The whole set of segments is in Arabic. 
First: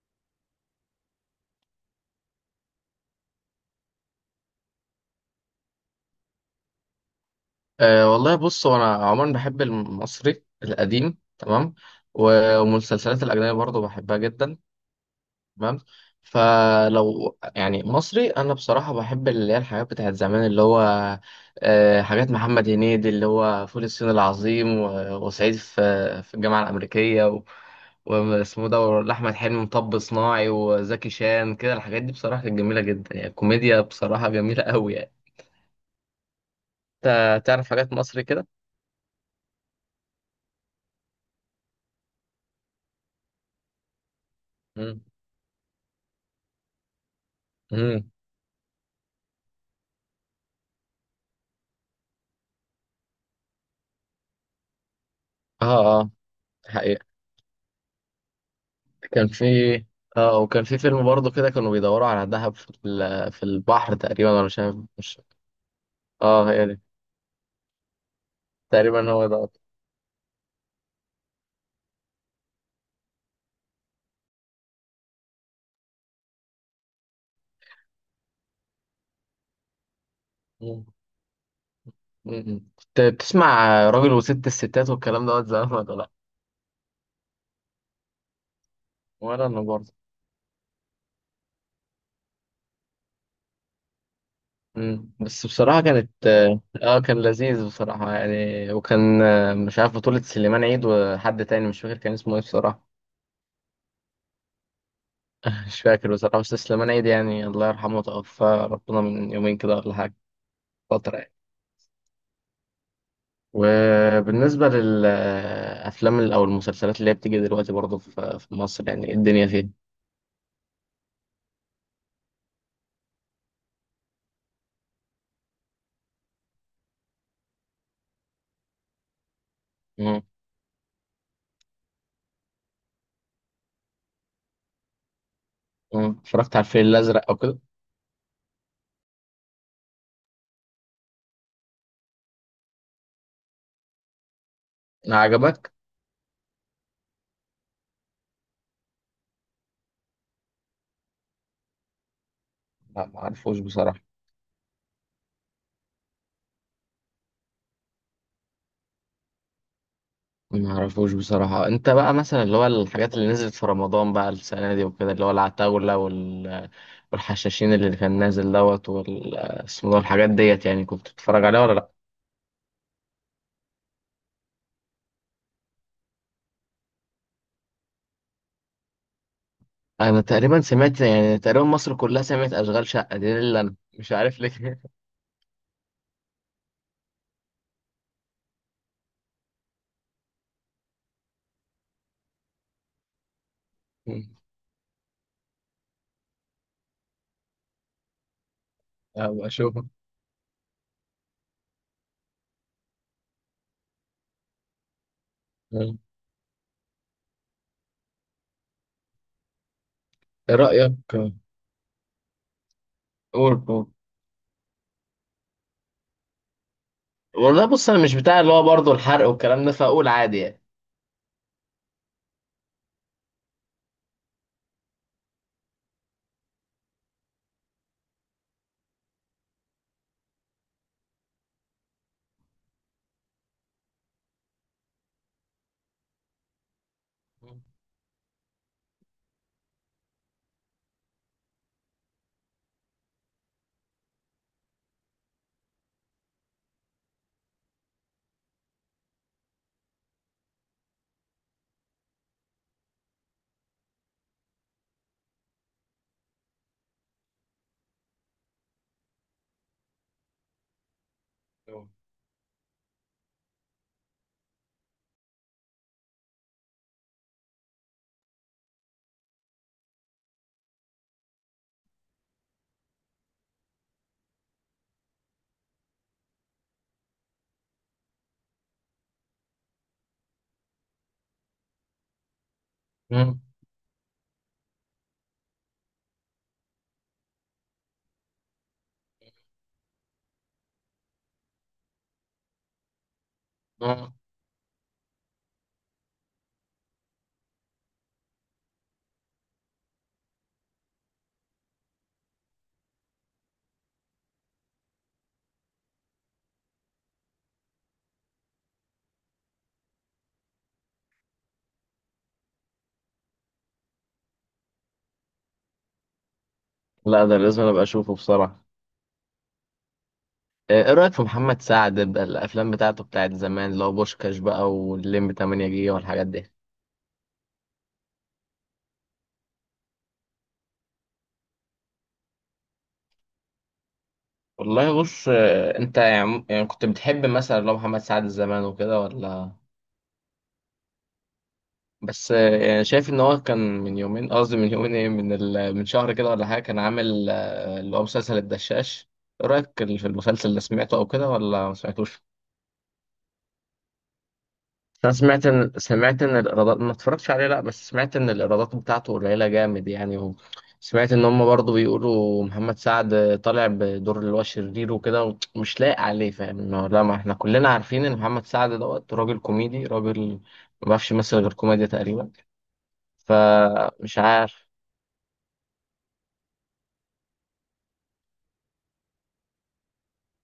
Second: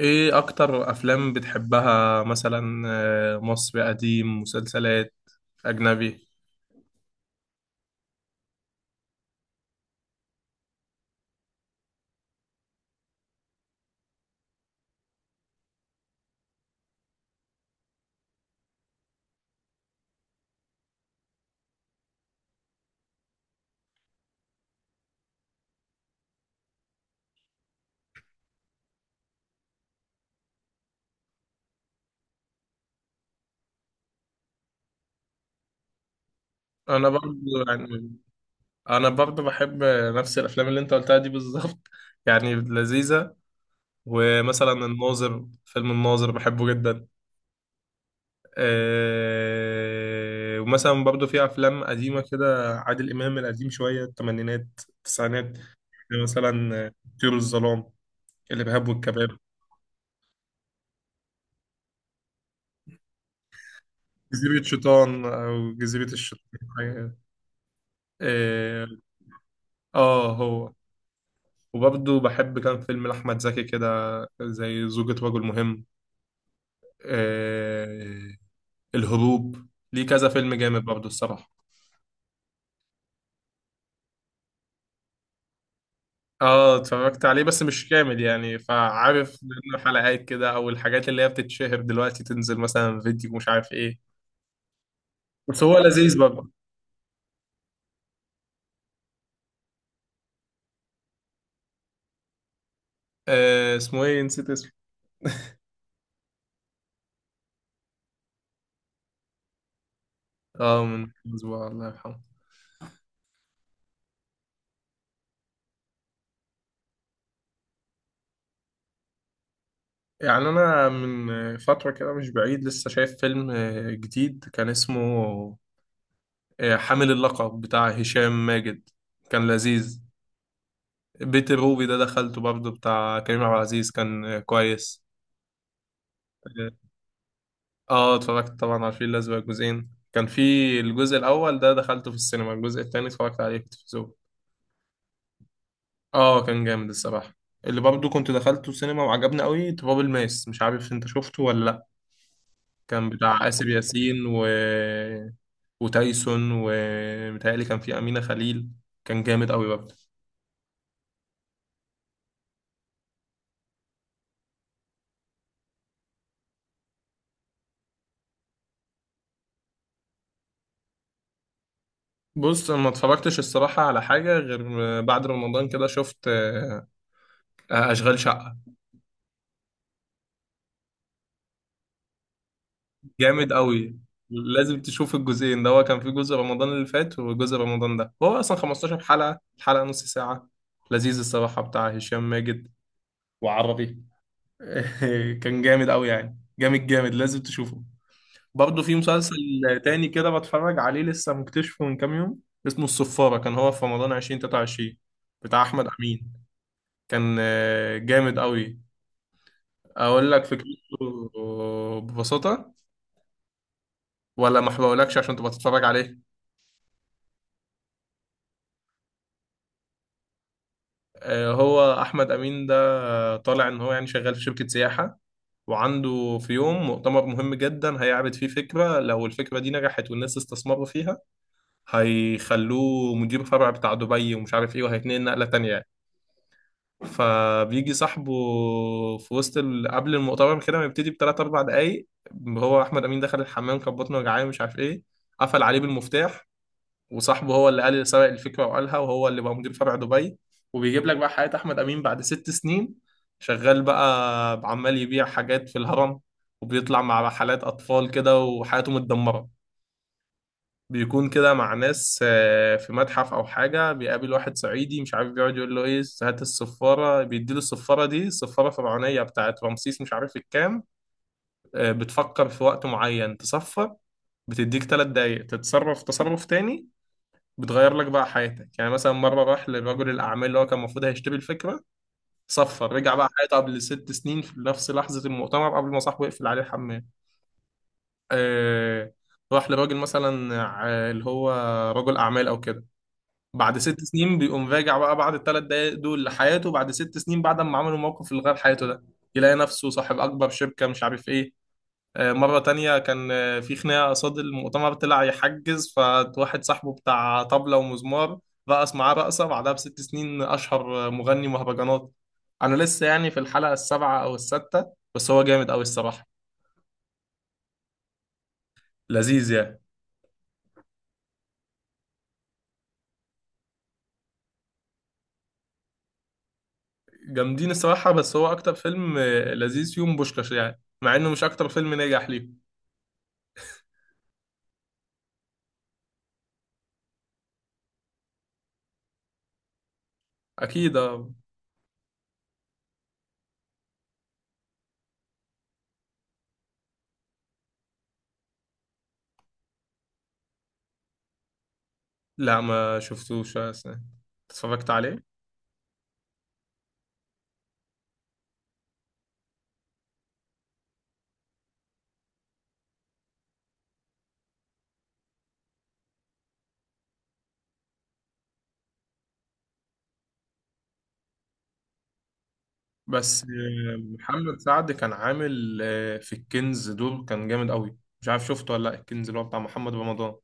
ايه اكتر افلام بتحبها مثلا؟ مصري قديم، مسلسلات، اجنبي. والله بص هو انا عموما بحب المصري القديم. تمام. والمسلسلات الاجنبيه برضو بحبها جدا. تمام. فلو يعني مصري انا بصراحه بحب اللي هي الحاجات بتاعت زمان اللي هو حاجات محمد هنيدي اللي هو فول الصين العظيم وصعيدي في الجامعه الامريكيه واسمه ده احمد حلمي، مطب صناعي، وزكي شان، كده الحاجات دي بصراحه كانت جميله جدا، يعني الكوميديا بصراحه جميله قوي يعني. انا برضو انت تعرف حاجات يعني مصري كده؟ انا برضو بحب نفس الافلام اللي انت قلتها دي بالظبط، يعني لذيذة. ومثلا مم. الناظر، الناظر بحبه جدا. مم. إيه، ومثلا برضو في افلام قديمة كده، عادل امام القديم شوية، الثمانينات، التسعينات. اه اه. يعني مثلا حقيقة طيور الظلام، الارهاب كان والكباب، في، اه، وكان في فيلم برضه كده كانوا بيدوروا على دهب في في البحر تقريبا، انا مش جزيرة عارف، مش. شيطان او جزيرة اه هي دي. الشيطان. إيه، تقريبا هو ده. اه هو. وبرضه بحب كام فيلم لأحمد زكي كده، زي زوجة رجل مهم، إيه، الهروب. ليه كذا فيلم جامد مم. برضه الصراحة. مم. كنت بتسمع راجل وست الستات والكلام دوت زمان ولا لا؟ اه، اتفرجت عليه بس مش كامل، يعني فعارف ولا انا منه برضه. حلقات كده، او الحاجات اللي هي بتتشهر دلوقتي تنزل مثلا فيديو مش عارف ايه. مم. بس بس هو بصراحة كانت، لذيذ برضه. اه، كان لذيذ بصراحة يعني. وكان مش عارف، بطولة سليمان عيد وحد تاني مش فاكر كان اسمه ايه بصراحة. آه اسمه ايه، نسيت اسمه. مش فاكر بصراحة، بس سليمان عيد يعني الله يرحمه، توفى ربنا من يومين كده ولا حاجة، اه، من فترة يعني. اسبوع، الله يرحمه. وبالنسبة للأفلام أو المسلسلات اللي هي بتيجي دلوقتي برضه في مصر، يعني إيه الدنيا فيها. يعني انا من فترة كده مش بعيد لسه شايف فيلم جديد كان اسمه حامل اللقب بتاع هشام ماجد، كان لذيذ. مم. بيت الروبي ده دخلته برضه، بتاع كريم عبد العزيز، كان كويس. مم. اتفرجت على الفيل اه، الأزرق أو كده؟ اتفرجت طبعا على الفيل الأزرق جزئين. كان في الجزء الأول ده دخلته في السينما، الجزء التاني اتفرجت عليه في التلفزيون. عجبك؟ اه كان جامد الصراحة. اللي برضه كنت دخلته السينما وعجبني قوي تراب الماس، مش عارف انت شفته ولا لأ. لا كان ما بتاع عرفوش آسر بصراحة. ياسين وتايسون، ومتهيألي كان فيه أمينة خليل. كان جامد قوي. ما عرفوش بصراحة. أنت بقى مثلا اللي هو الحاجات اللي نزلت في رمضان بقى السنة دي وكده، اللي هو العتاولة والحشاشين اللي كان نازل دوت، وال اسمه ده، الحاجات ديت، يعني كنت بتتفرج عليها ولا لأ؟ بص أنا ما اتفرجتش الصراحة على حاجة غير بعد رمضان كده، شفت أشغال شقة. أنا تقريبا سمعت، يعني تقريبا مصر كلها سمعت أشغال شقة دي، جامد اللي أنا قوي، مش عارف لازم ليه. تشوف الجزئين. ده هو كان في جزء رمضان اللي فات وجزء رمضان ده، هو أصلا 15 حلقة، الحلقة نص ساعة. لذيذ الصراحة، بتاع هشام ماجد وعربي. كان جامد قوي يعني، جامد جامد، لازم تشوفه. برضه في مسلسل أبقى أشوفها. تاني كده بتفرج عليه لسه، مكتشفه من كام يوم، اسمه الصفارة، كان هو في رمضان 2023، بتاع أحمد أمين. كان جامد قوي. اقول لك ايه رأيك؟ فكرته ببساطه، قول قول. ولا ما بقولكش عشان تبقى تتفرج عليه؟ والله بص انا مش بتاع اللي هو برضه الحرق والكلام ده، فاقول عادي يعني. هو احمد امين ده طالع ان هو يعني شغال في شركه سياحه، وعنده في يوم مؤتمر مهم جدا هيعرض فيه فكره، لو الفكره دي نجحت والناس استثمروا فيها هيخلوه مدير فرع بتاع دبي ومش عارف ايه، وهيتنقل نقله تانية يعني. فبيجي صاحبه في وسط قبل المؤتمر كده، ما يبتدي بثلاث اربع دقايق، هو احمد امين دخل الحمام، كان بطنه وجعان مش عارف ايه، قفل عليه بالمفتاح. وصاحبه هو اللي قال اللي سبق الفكره وقالها، وهو اللي بقى مدير فرع دبي. وبيجيب لك بقى حياه احمد امين بعد 6 سنين، شغال بقى عمال يبيع حاجات في الهرم، وبيطلع مع رحلات اطفال كده، وحياته متدمره. بيكون كده مع ناس في متحف او حاجه، بيقابل واحد صعيدي مش عارف، بيقعد يقول له ايه، هات الصفاره، بيديله الصفاره، دي صفاره فرعونيه بتاعت رمسيس مش عارف الكام. بتفكر في وقت معين تصفر، بتديك 3 دقايق تتصرف تصرف تاني، بتغير لك بقى حياتك. يعني مثلا مرة راح لرجل الأعمال اللي هو كان المفروض هيشتري الفكرة، صفر، رجع بقى مم. حياته قبل 6 سنين في نفس لحظة المؤتمر قبل ما صاحبه يقفل عليه الحمام. آه، راح لراجل مثلا اللي هو رجل أعمال أو كده، بعد ست مم. سنين بيقوم راجع بقى بعد ال3 دقايق دول لحياته بعد 6 سنين، بعد ما عملوا موقف اللي غير حياته ده، يلاقي نفسه صاحب أكبر شركة مش عارف إيه. مرة تانية كان في خناقة قصاد المؤتمر، طلع يحجز، فواحد صاحبه بتاع طبلة ومزمار رقص معاه رقصة، بعدها ب6 سنين أشهر مغني مهرجانات. أنا لسه يعني في الحلقة السابعة أو الستة، بس هو جامد أوي الصراحة. لا ده لازم أنا ابقى اشوفه بصراحه. لذيذ يعني. ايه، إيه رايك في محمد سعد بقى، الافلام بتاعته بتاعت زمان اللي هو بوشكاش بقى واللمبي 8 جيجا والحاجات دي؟ جامدين الصراحة، بس هو أكتر فيلم لذيذ فيهم بوشكاش، يعني مع إنه مش أكتر فيلم نجح ليه. والله بص انت يعني، كنت بتحب مثلا لو محمد سعد زمان وكده ولا؟ أكيد آه. بس يعني شايف ان هو كان من يومين، قصدي من يومين، ايه، من شهر كده ولا حاجه، كان عامل اللي هو مسلسل الدشاش. ايه رايك في المسلسل؟ اللي سمعته او كده ولا ما سمعتوش؟ لا ما شفتوش. اتفرجت انا عليه. سمعت ان، سمعت ان الايرادات، ما اتفرجتش عليه لا، بس سمعت ان الايرادات بتاعته قليله جامد يعني. وسمعت ان هم برضو بيقولوا محمد سعد طالع بدور اللي هو شرير وكده ومش لايق عليه، فاهم إنه لا، ما احنا كلنا عارفين ان محمد سعد دوت راجل كوميدي، راجل ما بيعرفش يمثل غير كوميديا تقريبا، بس فمش محمد عارف. سعد كان عامل في الكنز دور كان جامد قوي، مش عارف شفته ولا لا، الكنز اللي هو بتاع محمد رمضان.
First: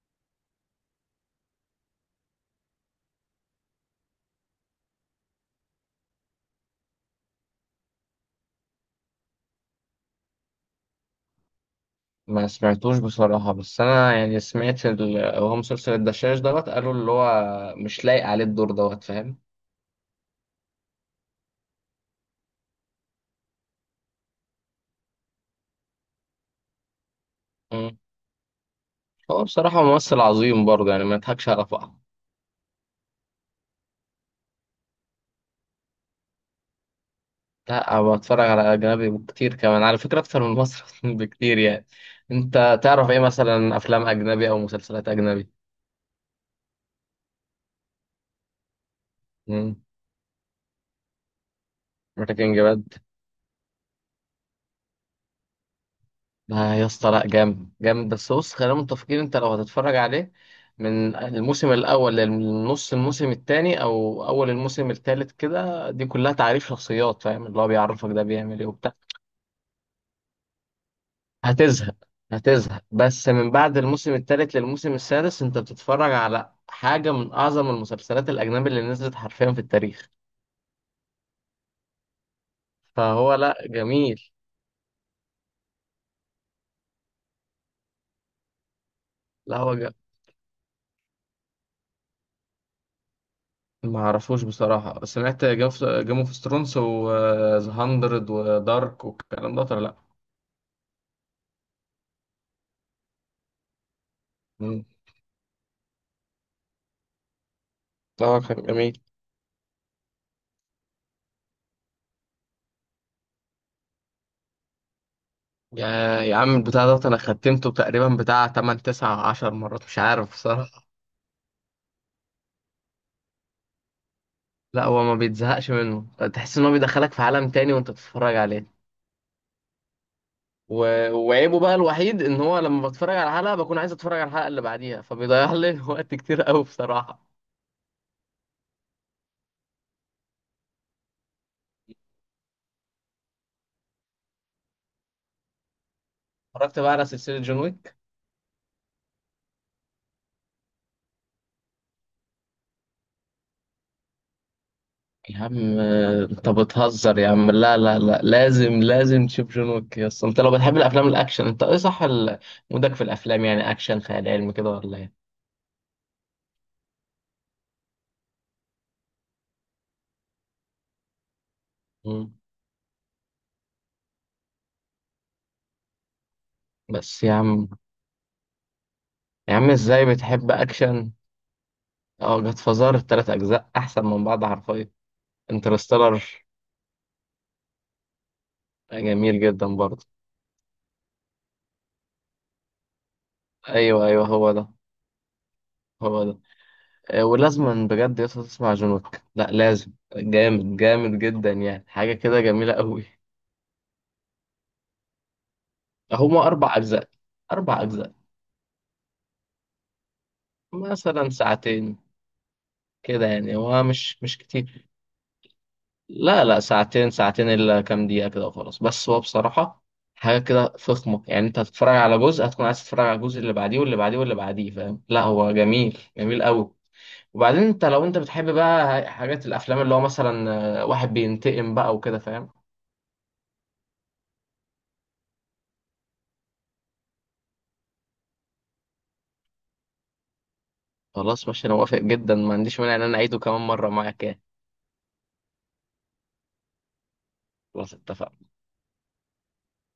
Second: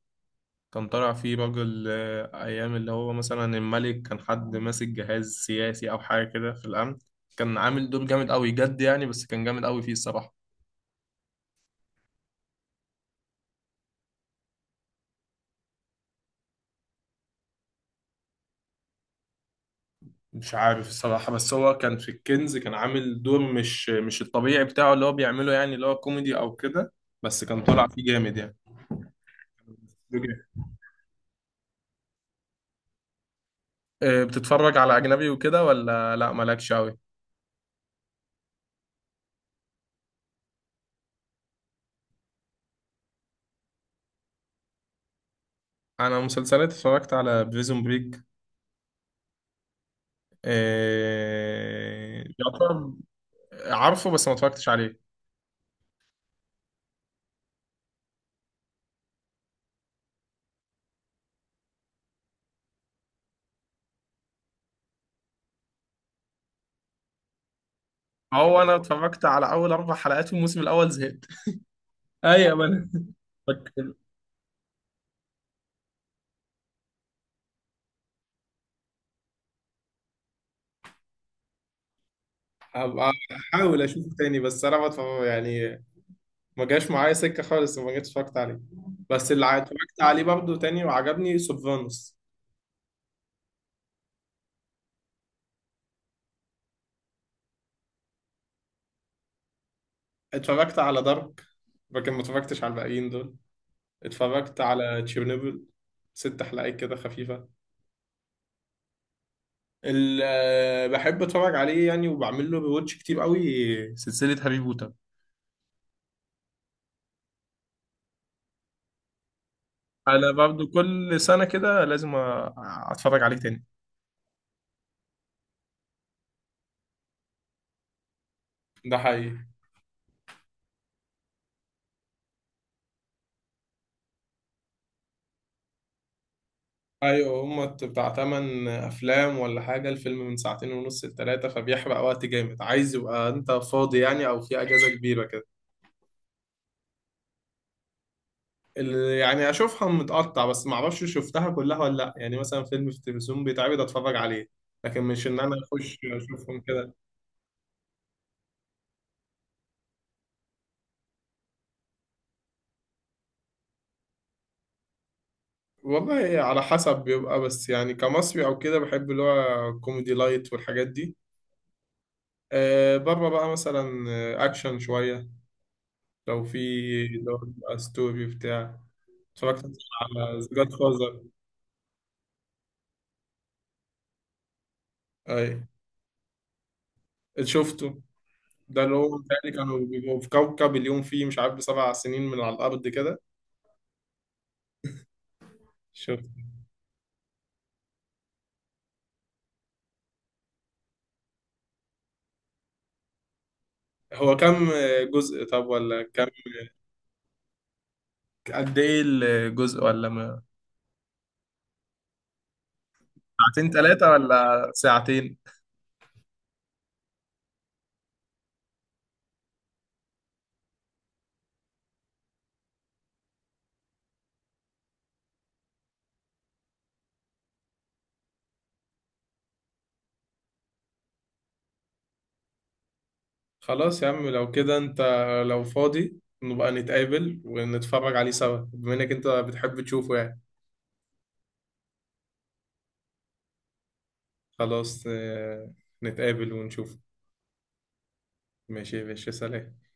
كان طالع فيه راجل ايام اللي هو مثلا الملك، كان حد ماسك جهاز سياسي او حاجه كده في الامن، كان عامل دور جامد قوي جد يعني، بس كان جامد قوي فيه الصراحه. ما سمعتوش بصراحة، بس أنا يعني سمعت هو مسلسل الدشاش دوت، قالوا اللي هو مش لايق عليه الدور دوت، فاهم. مش عارف الصراحه، بس هو كان في الكنز كان عامل دور مش الطبيعي بتاعه اللي هو بيعمله، يعني اللي هو كوميدي او كده، بس كان طالع مم. فيه جامد يعني. هو بصراحة ممثل أوكي. عظيم برضه يعني، ما يضحكش على بعض. بتتفرج على اجنبي وكده ولا لا، مالكش قوي؟ لا أنا بتفرج على أجنبي كتير، كمان على فكرة أكتر من مصر بكتير يعني. أنت تعرف إيه مثلا أفلام أجنبي أو مسلسلات أجنبي؟ انا مسلسلات اتفرجت على بريزون بريك. بريكنج يعتبر. باد. عارفه بس ما اتفرجتش عليه. ما يا اسطى لا، جامد جامد، بس بص خلينا متفقين، انت لو هتتفرج عليه من الموسم الاول للنص الموسم الثاني او اول الموسم الثالث كده، دي كلها تعريف شخصيات، فاهم، اللي هو بيعرفك ده بيعمل هو ايه انا وبتاع. اتفرجت على اول 4 حلقات والموسم الاول زهقت. هتزهق. ايوه ما هتزهق، انا بس من بعد بك- الموسم الثالث للموسم السادس انت بتتفرج على حاجة من اعظم المسلسلات الاجنبي اللي نزلت حرفيا في التاريخ. هبقى فهو لا، احاول اشوفه جميل. تاني، بس انا ما اتفرج- يعني ما جاش معايا سكه خالص، وما جيتش اتفرجت عليه. بس اللي لا هو جميل. اتفرجت عليه برضه تاني وعجبني سوفانوس. ما اعرفوش بصراحة. سمعت جيم اوف ثرونز وذا هاندرد ودارك والكلام ده ولا لا؟ اتفرجت على دارك، لكن ما اتفرجتش على الباقيين دول. اتفرجت مم. على تشيرنوبل، 6 حلقات كده خفيفه. اه كان جميل. بحب اتفرج عليه يعني، وبعمل له ريواتش كتير قوي. سلسلة هاري بوتر، يا، يا عم البتاع ده انا ختمته تقريبا بتاع 8 9 10 مرات مش انا عارف برضه بصراحة. كل سنة كده لازم اتفرج عليه تاني. لا هو ما بيتزهقش منه، تحس ان هو بيدخلك في عالم تاني وانت بتتفرج عليه. ده حقيقي. و... وعيبه بقى الوحيد ان هو لما بتفرج على حلقة بكون عايز اتفرج على الحلقة اللي بعديها، فبيضيع لي وقت كتير قوي بصراحة. ايوه هما بتاع 8 افلام ولا حاجة، الفيلم من ساعتين ونص لتلاتة، فبيحرق وقت جامد، عايز يبقى انت فاضي يعني او في اجازة كبيرة كده. اتفرجت بقى على سلسلة جون ويك؟ يعني اشوفها متقطع، بس ما اعرفش شفتها كلها ولا لا، يعني مثلا فيلم في التلفزيون بيتعرض اتفرج عليه، لكن مش يا ان انا عم اخش انت اشوفهم كده. بتهزر يا عم، لا لا لا، لازم لازم تشوف جون ويك يا اسطى، انت لو بتحب الافلام الاكشن، انت ايه صح مودك في الافلام، يعني اكشن خيال علمي كده ولا ايه؟ والله على حسب بيبقى، بس يعني كمصري او كده بحب اللي هو كوميدي لايت والحاجات دي، مم. آه بره بقى مثلا اكشن شويه لو في بس اللي يا هو عم، بيبقى ستوري بتاع. يا اتفرجت عم مثلاً ازاي على ذا بتحب جاد اكشن. فازر. اه جاد فازار التلات اجزاء احسن من بعض حرفيا. اي انترستيلر شفته، ده اللي هو جميل بيتهيألي جدا كانوا برضه. بيبقوا في كوكب اليوم فيه مش عارف ب7 سنين من على الارض كده. ايوه ايوه هو ده. هو شفت. ده. اه، ولازم بجد يا اسطى تسمع جون ويك، لا لازم، جامد جامد جدا يعني، حاجه كده جميله قوي. هو كام جزء طب ولا كام، هما اربع اجزاء. اربع اجزاء. قد ايه الجزء ولا ما، مثلا ساعتين كده يعني، ساعتين هو ثلاثه مش ولا كتير. ساعتين. لا لا ساعتين، ساعتين الا كام دقيقة كده وخلاص. بس هو بصراحة حاجة كده فخمة يعني، انت هتتفرج على جزء هتكون عايز تتفرج على الجزء اللي بعديه واللي بعديه واللي بعديه، فاهم، لا هو جميل، جميل قوي. وبعدين انت لو انت بتحب بقى حاجات الافلام اللي هو مثلا، واحد بينتقم بقى وكده فاهم. خلاص يا عم لو كده، انت لو فاضي نبقى نتقابل ونتفرج عليه سوا، بما انك انت بتحب تشوفه يعني. خلاص ماشي انا موافق جدا، ما عنديش مانع ان انا اعيده كمان مرة معاك يعني. خلاص نتقابل ونشوف. خلاص اتفقنا. ماشي يا باشا، سلام.